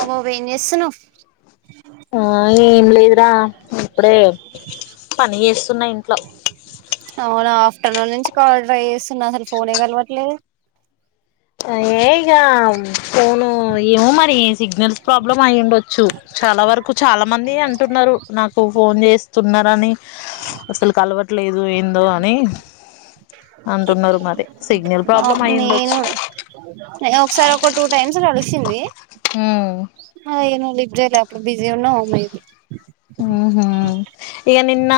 అబ్బో ఏం చేస్తున్నావ్ ఆ ఏం లేదురా ఇప్పుడే పని చేస్తున్నా ఇంట్ల పట్టనూలు నుంచి కాల్ ట్రై చేస్తున్నా అసలు ఫోనే కలవట్లేదు ఏం ఇగా ఫొను ఏమొ మరి ఈ సిగ్నల్స్ ప్రాబ్లం అయి ఉండొచ్చు చాలా వరకు చాలా మంది అంటున్నారు నాకు ఫోన్ చేసి స్తున్నారని అసలు కలవట్లేదు ఏందో అని అంటున్నారు మరి సిగ్నల్ ప్రాబ్లమ్ అయ్యండొచ్చు ఏం ఒకసారి ఒక టూ టైమ్స్ కలిసింది ఉమ్ ఆ ఏమో లిటరల్లీ అప్పుడు బిజీ ఉన్న [unintelligible] ఊహూ ఇగ నిన్న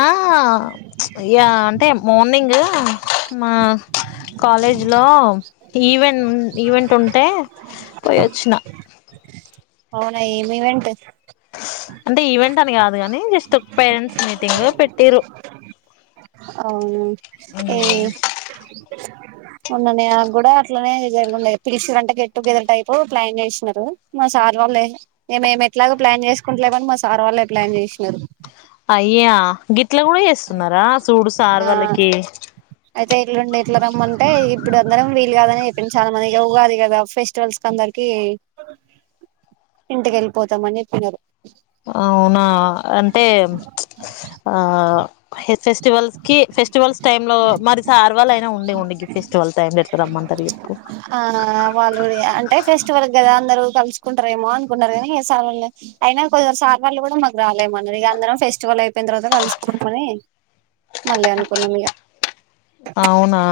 ఇగ అంటే మార్నింగ్ మా కాలేజీ లో ఈవెంట్ ఈవెంట్ ఉంటే పోయి వచ్చిన అవునా ఏమి ఈవెంట్ అంటే ఈవెంట్ అని కాదు కాని జస్ట్ ఒక పేరెంట్స్ మీటింగ్ పెట్టిరు అవు ఏ ఉన్ననే నాకు కూడా అట్లనే జరుగుండ పిలుచల అంటే గెట్టుగెదర్ టైపు ప్లాన్ చేసినారు మా సార్ వాళ్ళే మే మేమి ఎట్లాగ ప్లాన్ చేసుకుంటలేమని మా సార్ వాళ్ళే ప్లాన్ చేసినారు అయ్యా గిత్ ఇట్లా కూడా చేస్తున్నారా సుడు సార్ ఆ వాళ్ళకి అయితే ఎట్లుండి ఎట్లా రమ్మంటే ఇప్పుడు అందరం వీలు కాదని చెప్పి చాలా మందిగా ఊగాది కదా ఫెస్టివల్స్ క అందరికి ఇంటికి వెళ్ళిపోతామని చెప్పినారు అవునా అంటే ఆ ఫెస్టివల్స్ కి ఫెస్ ఫెస్టివల్స్ టైమ్ లో మరి సార్ వాళ్ అయినా ఉండే ఉండి గి ఫెస్టివల్స్ టైం లో ఎట్లా రమ్మంటారు ఎప్పు. ఆ వాళ్ళు కూడా అంటే ఫెస్టివల్ కదా అందరు కలుసుకుంటారేమో అనుకున్నర్ కానీ ఇగ ఏ సార్ వాళ్ లేం, అయినా కొందర్ సార్ వాళ్ళు కూడా మాకు రాలేమ్, అన్నార్ ఇగ అందరం ఫెస్టివల్ అయిపోయిన తర్వాత కలుసుకున్ మని మళ్ళీ అను. కొన్నమ్ ఇగ అవునా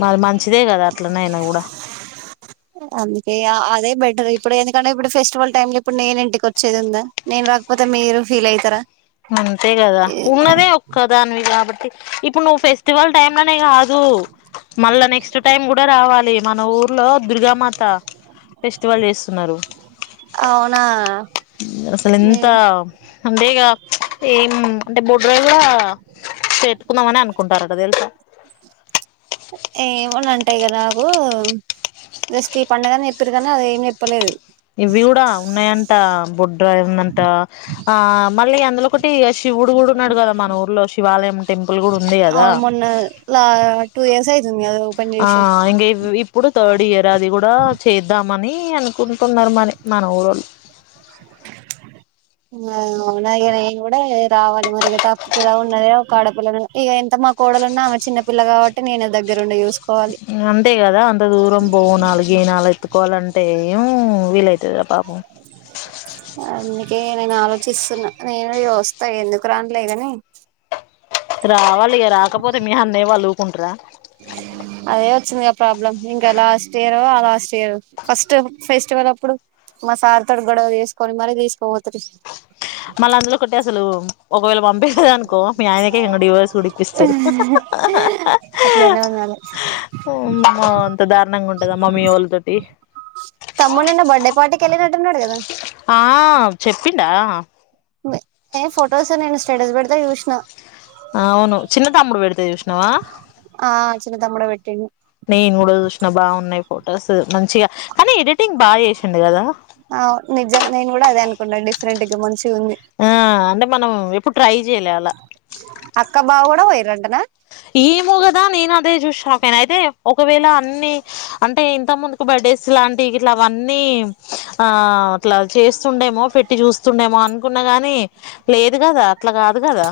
మది మంచిదే కదా అట్లనేైనా కూడా అందుకే అదే బెటర్. ఇప్పుడు ఎందుకంటే ఇప్పుడు ఫెస్టివల్ టైమ్ లో ఇప్పుడు నేను ఇంటికి వచ్చేది ఉందా, నేన్ రాకపోతే మీరు ఫీల్ అయితరా. అంతే కదా ఉన్నదే ఒక్క దానివి కాబట్ టి ఇప్పుడు నువ్వు ఫెస్టివల్ టైమ్ లనే కాదు మళ్ళా నెక్స్ట్ టైం కూడా రావాలి, మన ఊర్లో దుర్గామాత ఫెస్టివల్ చేస్తున్నారు. అవునా అసలు ఎంత నేను అంటే ఇక ఏం అంటే మూడు రోజుగా పెట్టుకుందామని అనుకుంటారట తెలుసా ఏమని అంటాయి కదా నాకు జస్ట్ ఈ పడుగనే చెప్పారు కానీ అది ఏమి చెప్పలేదు ఇవి కూడా ఉన్నాయంట బొడ్డ ఏందంట ఆ మళ్ళీ అ ఒకటి శివుడు కూడా ఉన్నాడు కదా మన ఊర్లో శివాలయం టెంపుల్ కూడా ఉంది కదా అవును మొన్న లా టూ ఇయర్స్ అయితుంది కదా ఓపెన్ ఆ చేసి ఇం ఇప్పుడు థర్డ్ ఇయర్ అది కూడా చేద్దాం మని అనుకుంటున్నారు మరి మన ఊళ్ళ్ళు వునాగే నేను కూడా రావాలి మరి త అప్పుతుదా ఉన్నద ఒక ఆడపిల్ల ఇక ఎంత మా కోడలు ఉన్నా ఆమె చిన్నపిల్ల కాబట్టి నేనే దగ్గర ఉండే చూసుకో అంతే కదా అంత దూరం బోవునాలు గనాలు ఎత్తుకోవాలంటే ఏం వీలైతుది కదా పాపం అందుకే నేను ఆలోచిస్తున్నా నేను చ వస్తా ఎందుకు రానలేదని రావాలి ఇక రాకపోతే మీ అన్నయ వాలువుకుంటార అదే వచ్చిందిగా ప్రాబ్లమ్ ఇంకా లాస్ట్ ఇయర్ ఆ లాస్ట్ ఇయర్ ఫస్ట్ ఫెస్టివల్ అప్పుడు మా సార్ తోడు గొడవ తీసుకొని మరీ తీసుకోపోతు మళ్ళీ అందులో కొట్టటి అసలు ఒకవేళ పంపలేద అనుకో మీ ఆయనక ఇ డివర్స్ గుడి ఇప్పస్తారు అట్లా ఉన్నాాలి అమ్మో అంత దారుణంగా ఉంటదా మమ్మీ వాళ్ళతోటి తమ్మ ఎన్న బర్డే పార్టీకి వెలి డేద ఆ చెప్పిడా ఏ ఫొటోస్ నేను స్టేటస్ పెడతే చూసిన ఆ అవును చిన్న తామ్ముడు బడతది ఉష్ణవా అ తడ వెట్టి నను కూడా చూసినా బాగున్నాయి ఫొటోస్ మంచిగా కానీ ఎడిటింగ్ బాగా చేసిండు కదా ఆ నిజ నన్ను కూడా అదే అనుకంట డిఫరెంట్గా ముంచి ఆ అంటే మనం ఇప్పుడు ట్రై చేయ్య అాలలా అక్క బావ కూడా కూడా వైరంటనా ఏమోగదా నేను అదే చూసా పన అయితే ఒకవేళ అన్ని అంటే ఇంత ముందుకు బర్డేస్ లాంటివి ఇట్లా అవన్నీ ఆ అట్లా చేస్తుండేమో పెట్టి చూస్తుండేమో అనుకున్న గాని లేదు కదా అట్లా కాదు కదా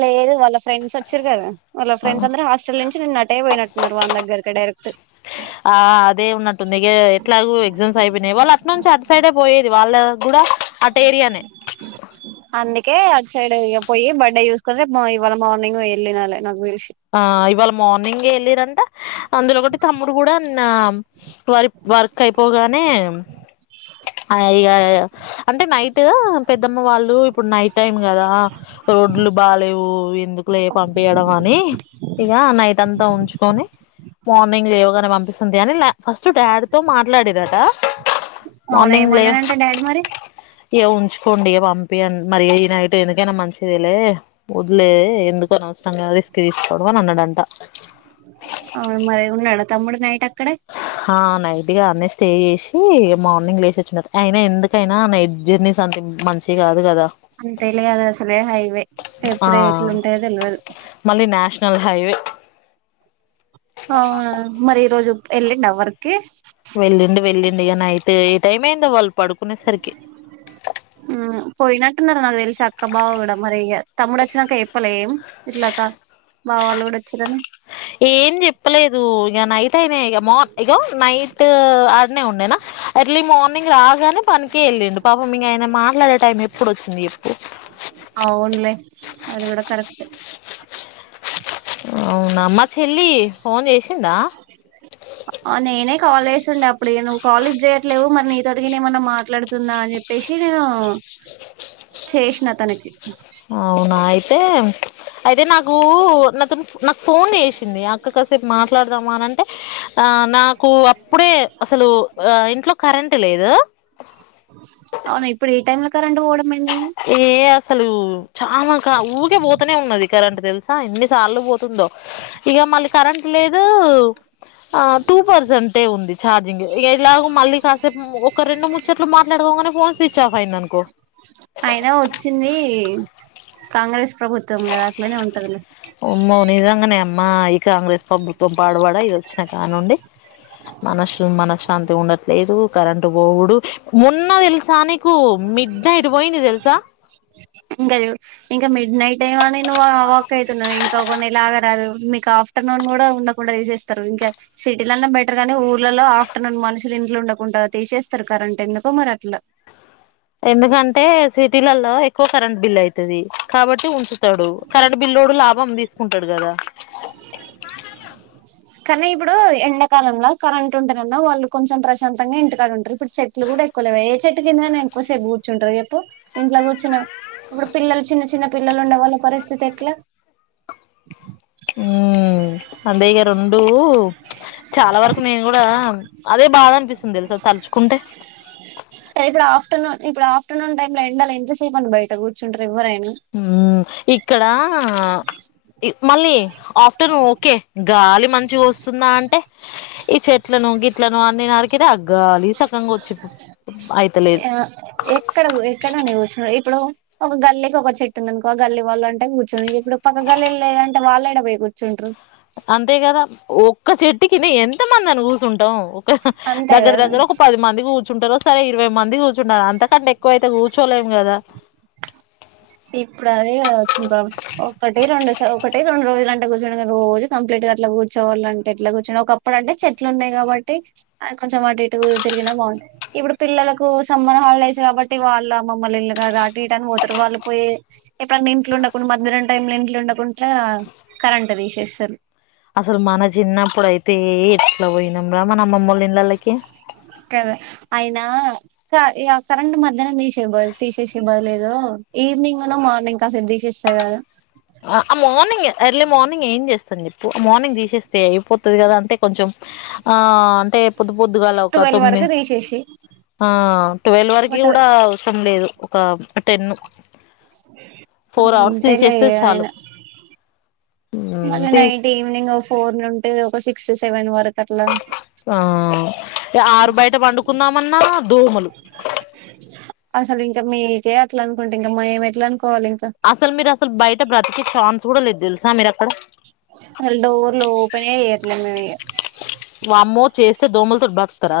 లేదు వాళ్ళ ఫ్రెంస్ వచ్చారు కాదా వాళ్ళ ఫ్రెడ్స్ అందర హాస్టల్ నుంచి నిన్న నటే పోయినట్న్నారు వాళ్ దగ్గకి డైరెక్ట్ ఆ అదే ఉన్నట్టుంది ఇక ఎట్లాగ ఎగ్జామ్స్ అయిపోయినాయి వాళ్ళు అటునుంచి అటు సైడే పోయేది వాళ్ళ గుడ అందుకే సైడ్ ఇ పోయి బడ్డ యూస్కుే ఇవాళ మార్నింగ్ వెళ్లి నళ నాకు తెలిసి ఆ ఇవాళ మార్నింగ్ ఏ ఎల్లిరంట అందులో ఒకటి తమ్ముడు కూడా న్నామ్ వరి వర్ స్ అయిపోగానే, ఆ ఇగా అంటే నైట్ పెద్దమ్మ వాళ్ళు ఇప్పుడు నైట్ టైం కదా, రోడ్లు బాలేవు ఎందుకులే పంపియడం అని. ఇగా నైట్ అంతా ఉంచుకొని మార్నింగ్ లేవ్ తనే పంపిస్తుంది అని ల ఫస్ట్ డాడ్ తో మాట్లాడిరట. అవునా ఏమన్నాడంట డాడీ మరి ఇగా ఉంచుకోండి, పంపిఅం మరి ఈ నైట్ ఎందుకైనా మంచిది లే వదిలేది ఎందుకు అనవసరంగా రిస్క్ తీస్ వదలనన్నాడంట అవ్ను మరి ఉన్నాడ తమ్ముడు నైట్ అక్ హా నైట్ ఇగా అన్నే స్టే చేసి మార్నింగ్ లేసి వచ్చినారు అయినా ఎందుకైనా నైట్ జర్నీస్ అంత మంచివ్ కాదు కదా అని తెలియదు అసలే హైవే ఆ ఎప్పుడు ఎట్లుంటయో తెల్వదు మళ్ళీ నేషనల్ హైవే అవ్నా మరి ఈ రోజు ఎల్లిండా వర్క్ కి ఏమైందో వాల్ పడుకునేసరికి హ్మ్ పోయినట్టున్నారు నాక్ తెలిసి అక్క బావ కూడా, మరి ఇగా తమ్ముడు వచ్నాక చెప్పలేం ఇట్లాక బా వాళ్ళు కూడా వచీనారని ఏం చెప్పలేదు ఇక నైట్ అయినా ఇక మొత్త్ ఇగో నైట్ ఆడ్నే ఉండేనా ఎర్లీ మార్నింగ్ రాద్ గానీ పనికి ఎల్లిండు పాపం మీ ఆయన మాట్లాడే టైం ఎప్పుడు వచ్చింది. ఎప్పుడు అవునులే అది కూడా కరెక్టే అవునా మా చెల్లి ఫోన్ చేసిందా ఆ నేనే కాలే చేస్తుండే అప్పుడు నువ్వు కాల్ లిఫ్ట్ చేయట్లేవు మరి నీతోటికి గిన్నె ఏమన్నా మాట్లాడుతుందా అని చెప్పేసి నేను చేసిన తననికి అవునా అయితే అయితే నాకు అతను నాకు ఫోన్ చేసింది అక్క కాసేపు మాట్లాడదామా అని టె ఆ నాకు అప్పుడే అసలు ఆ ఇంట్లో కరెంట్ లేదు అవును ఇప్పుడు ఈ టైమ్ లో కరెంట్ పొడ ఏ ఆస అసలు చాలాకా ఊకే పోతనే ఉన్నది కరెంట్ తెలుసా ఎన్ని సార్లు పోతుందో ఇగ మళ్ళి కరెంట్ లేదు రు ఆ టూ పర్సంటేజ్ ఉంది ఛార్జింగ్ ఇక ఇలాగ మళ్ళీ కాసేపు ఒక రెండు ముచ్చట్లు మాట్లాడుకోగానే ఫోన్ స్విచ్ ఆఫ్ అయింది అనుకో అయినా వచ్చింది కాంగ్రెస్ ప్రభుత్వం కదా అట్లనే ఉంటదిలే మా కాంగ్రెస్ ప్రభుత్వం పాడబడ ఇది వచ్చిన కానుండి మనసు మనశ్శాంతి ఉండట్లేదు కరెంటు పోవుడు మున్న వెల్సా కు మిడ్ నైట్ పోయింది తెలుసా తేవాని వర్క్ అవుతున్నా ఇంకా కొన్ని ఇలా దు మీకు ఆఫ్టర్నూన్ కూడా ఉండకుండా తీసేస్తారు ఇంకా సిటీలనే బెటర్ కానీ ఊర్లలో ఆఫ్టర్నూన్ మనుషులు ఇంట్లో ఉండకుండా తీసేస్తారు కరెంట్ ఎందుకో మరి అట్లా ఎందుకంటే సిటీలలో ఎక్కువ కరెంట్ బిల్ అయితది కాబట్టి ఉంచుతాడు కరెంటు బిల్లోడు లాభం తీసుకుంటాడు కదా కానీ ఇప్పుడు ఎండాకాలంలో కరెంట్ ఉంట కన్నా వాళ్ళు కొంచెం ప్రశాంతంగా ఇంటికాడ ఉంటారు ఇప్పుడు చెట్లు కూడా ఎక్కువ లేవ ఏ చెట్టు కింద ఎక్కువసేపు కూర్చుంటారు ఎప్పు ఇంట్లో కూర్చున్న ఇప్పుడు పిల్లలు చిన్న చిన్న పిల్లలు ఉండే వాళ్ళ పరిస్థితి ఎట్లా ఉ అందే ఇగ రెండు చాలా వరకు నేను కూడా అదే బాధ అనిపిస్తుంది తెలుసా తలుచుకుంటే ఆఫటనూన్ ఇప్పు ఆఫ్ర్నూన్ టై ఎండాల ఎంతసేపు అని బయట కూర్చుంటారు ఎవర ఇక్కడ మళ్ళీ ఆఫ్టర్నూన్ ఓకే గాలి మంచిగ వస్తుందా అంటే ఈ చెట్లను గిట్లను అన్ని నరికిన గాలి సక్కంగా వచ్చి అయితలేదు ఆ ఎక్కడ ఎక్కడని కూర్చున్నాడు ఇప్పుడు ఒక గల్లీకి ఒక చెట్టు ఉందినుకో గల్లి వాళ్ళు అంటే కూర్చు ఇప్పుడు పక్క గల్లీ లేదంటే వాళ్ళుడ పోయి కూర్చుంటారు అంతే కదా ఒక్క చెట్టుకినే ఎంత మంది అని కుసు ఉంటాం అంతే దగ్గర కదా దగ్గర ఒక పది మందికి కూ ఉంటార సే ఇరవై మంది కూర్చుంటారు అంతకంట ఎక్కువ అయితే కూర్చోలేము కదా ఇప్పుడు అది వచ్చంది ప్రాబ్ల ఒకటి రెండు ఒకటి రెండు రోజులు అంటే కూర్చుని రోజు కంప్లీట్ గా అట్లా కూర్చోవాళ్ళు అే ఇట్లా కూర్చొడి ఒకప్పుడు అంటే చెట్లున్నాయి కాబట్టి అది కొంచెం అటు ఇటు తిరిగినా బాగుంటయి ఇప్పుడు పిల్లలకు సమ్మర్ హాలిడేస్ కాబట్టి వాళ్ళుమ్మమ్మల్ ఇల్లుారు అటు ఇటు అని పోతారు వాళ్ళు పోయి ఎప్పుడన్న ఇంట్లో ఉండకుండా మధ్యనం టై లో ఇంట్లో ఉండకుండా కరెంట్ తీసేస్తారు అసలు మన చిన్నప్పుడు అయితే వొనంరా మన అమ్మ నమ్మ్మలు ఇలలకి కదా అయినా కరెంట్ మధ్యనం తీసేయ తీసేసే బదిలేదు ఈవినింగ్ ఉన మార్నింగ్ కాస తీసేస్తాయి కదా ఆ మార్నింగ్ ఎర్లీ మార్నింగ్ ఏం ది కద అంటే కొంచెం ఆ అంటే పొద్దు పొద్దుగాల ఒక ట్వెల్వ్ తొమ్మిది వరకు తీసేసి ఆ ట్వల్వ్ వరకి బట్ కూడా అవసరం లేదు ఒక టెన్ ఆ ఫోర్ అవర్స్ అంతలే తీసేస్తే చాలు అయినా మళ్ళీ తీ నైట్ ఈవినింగ్ ఫోర్ నుంట ఒక సిక్స్ సెవెన్ వరకు అట్లా ఆ ఆరు బయట పండుకుందామన్నా దోమలు ఇంకా మీక అలా అనుకుంటే ఇంకా మేం ఎట్లా అ అసలు మీరు అసలు బయట బ్రతికి చా ఎప్పుడూ లేదు తెలుసా మీర అ డోర్లు ఓపన్ చేరిలే మే వామ్మో చేస్తే దోమలుతోటి బతుకతర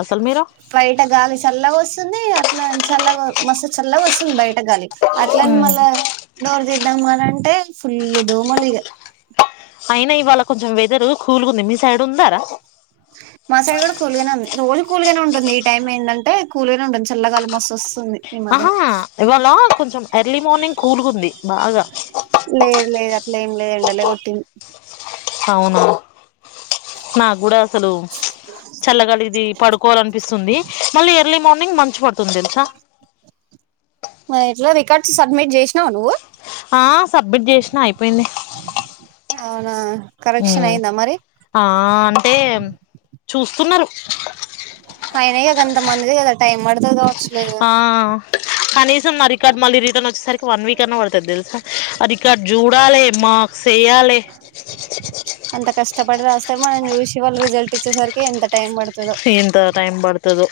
బయట గాలి చల్లగా వస్తుంది ఇట్లా చల్లగా మస్తు చల్ల వస్తుంది బయట గాలి అట్లని మళ్ళా డోర్ తీద్దామా అనంట అ ఫుల్ దోమలుగా అయినా ఇవాళ కొంచెం వెదరు కల్కుంది మీ సైడ్ ఉందారా మా సైడ్ కూడా కూల్ గానే ఉంది రోజు కూల్ గానే ఉంటుంది ఈ టైం ఏంటంటే కూల్గానే ఉంటుంది చల్లగాల్మస్ వస్తుంది ఈ మధ్యన ఆహా ఇవాళ కొంచెం ఎర్లీ మార్నింగ్ కూల్కుంది బాగా ఇం లే ఉంటల కొట్ అవును నాకు కూడా అసలు చల్లగాలి ఇది పడుకోవాల అనిపిస్తుంది మళ్ళీ ఎర్లీ మార్నింగ్ మంచి పడుంది తెలుసా ఎట్లా రికార్డ్స్ సబ్మిట్ చేసినావు నువ్వు ఆ సబ్మిట్ చేసిన అయిపోయింది అవునా ఉ కరెక్షన్ అయిందా మరి ఆ అంటే చూస్తున్నారు అయనదంత మందిద టైమ్ మతు ఆ కనీసం నా రికార్డు మళ్ళీ రిటర్న్ వచ్చేసరికి వన్ వీక్ అన్నా పడుతుది తెలుసా ఆ రికార్డు చూడాలి మా వాలి ఇప్పుటి రాస్తే మన చూసి వాళ్ళు రిజల్ట్ ల ఇచ్చసరికి ఎంత టైం పడుంది ఇంత టైమ్ బడుతధో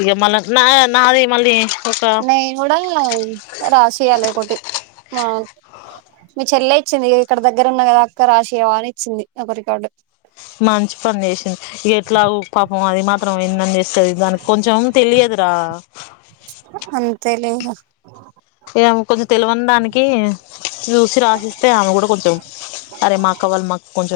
ఇక మళ్ళ నా నాది మళ్ళీ ఒక న కూడా రాసియాల ఒకటి ఆ మీ చెల్లె ఇచ్చింది ఇక్కడ దగ్గరన్న కదా అక్క రాసియవా అని ఇచ్చింది ఒక రికార్డు మంచి పని చేసింది ఎట్లా ఓ పాపం అది మాత్రం ఎందని చేస్తుంది దానికి కొంచెం తెలియదురా అంతే లేదు ఇగ ఇగ కొంచెం తెలవని దానికి చూసి రాసిస్తే ఆమె కూడా కొంచెం అరే మా అక్క వాళ్ళు మాకు కొంచెం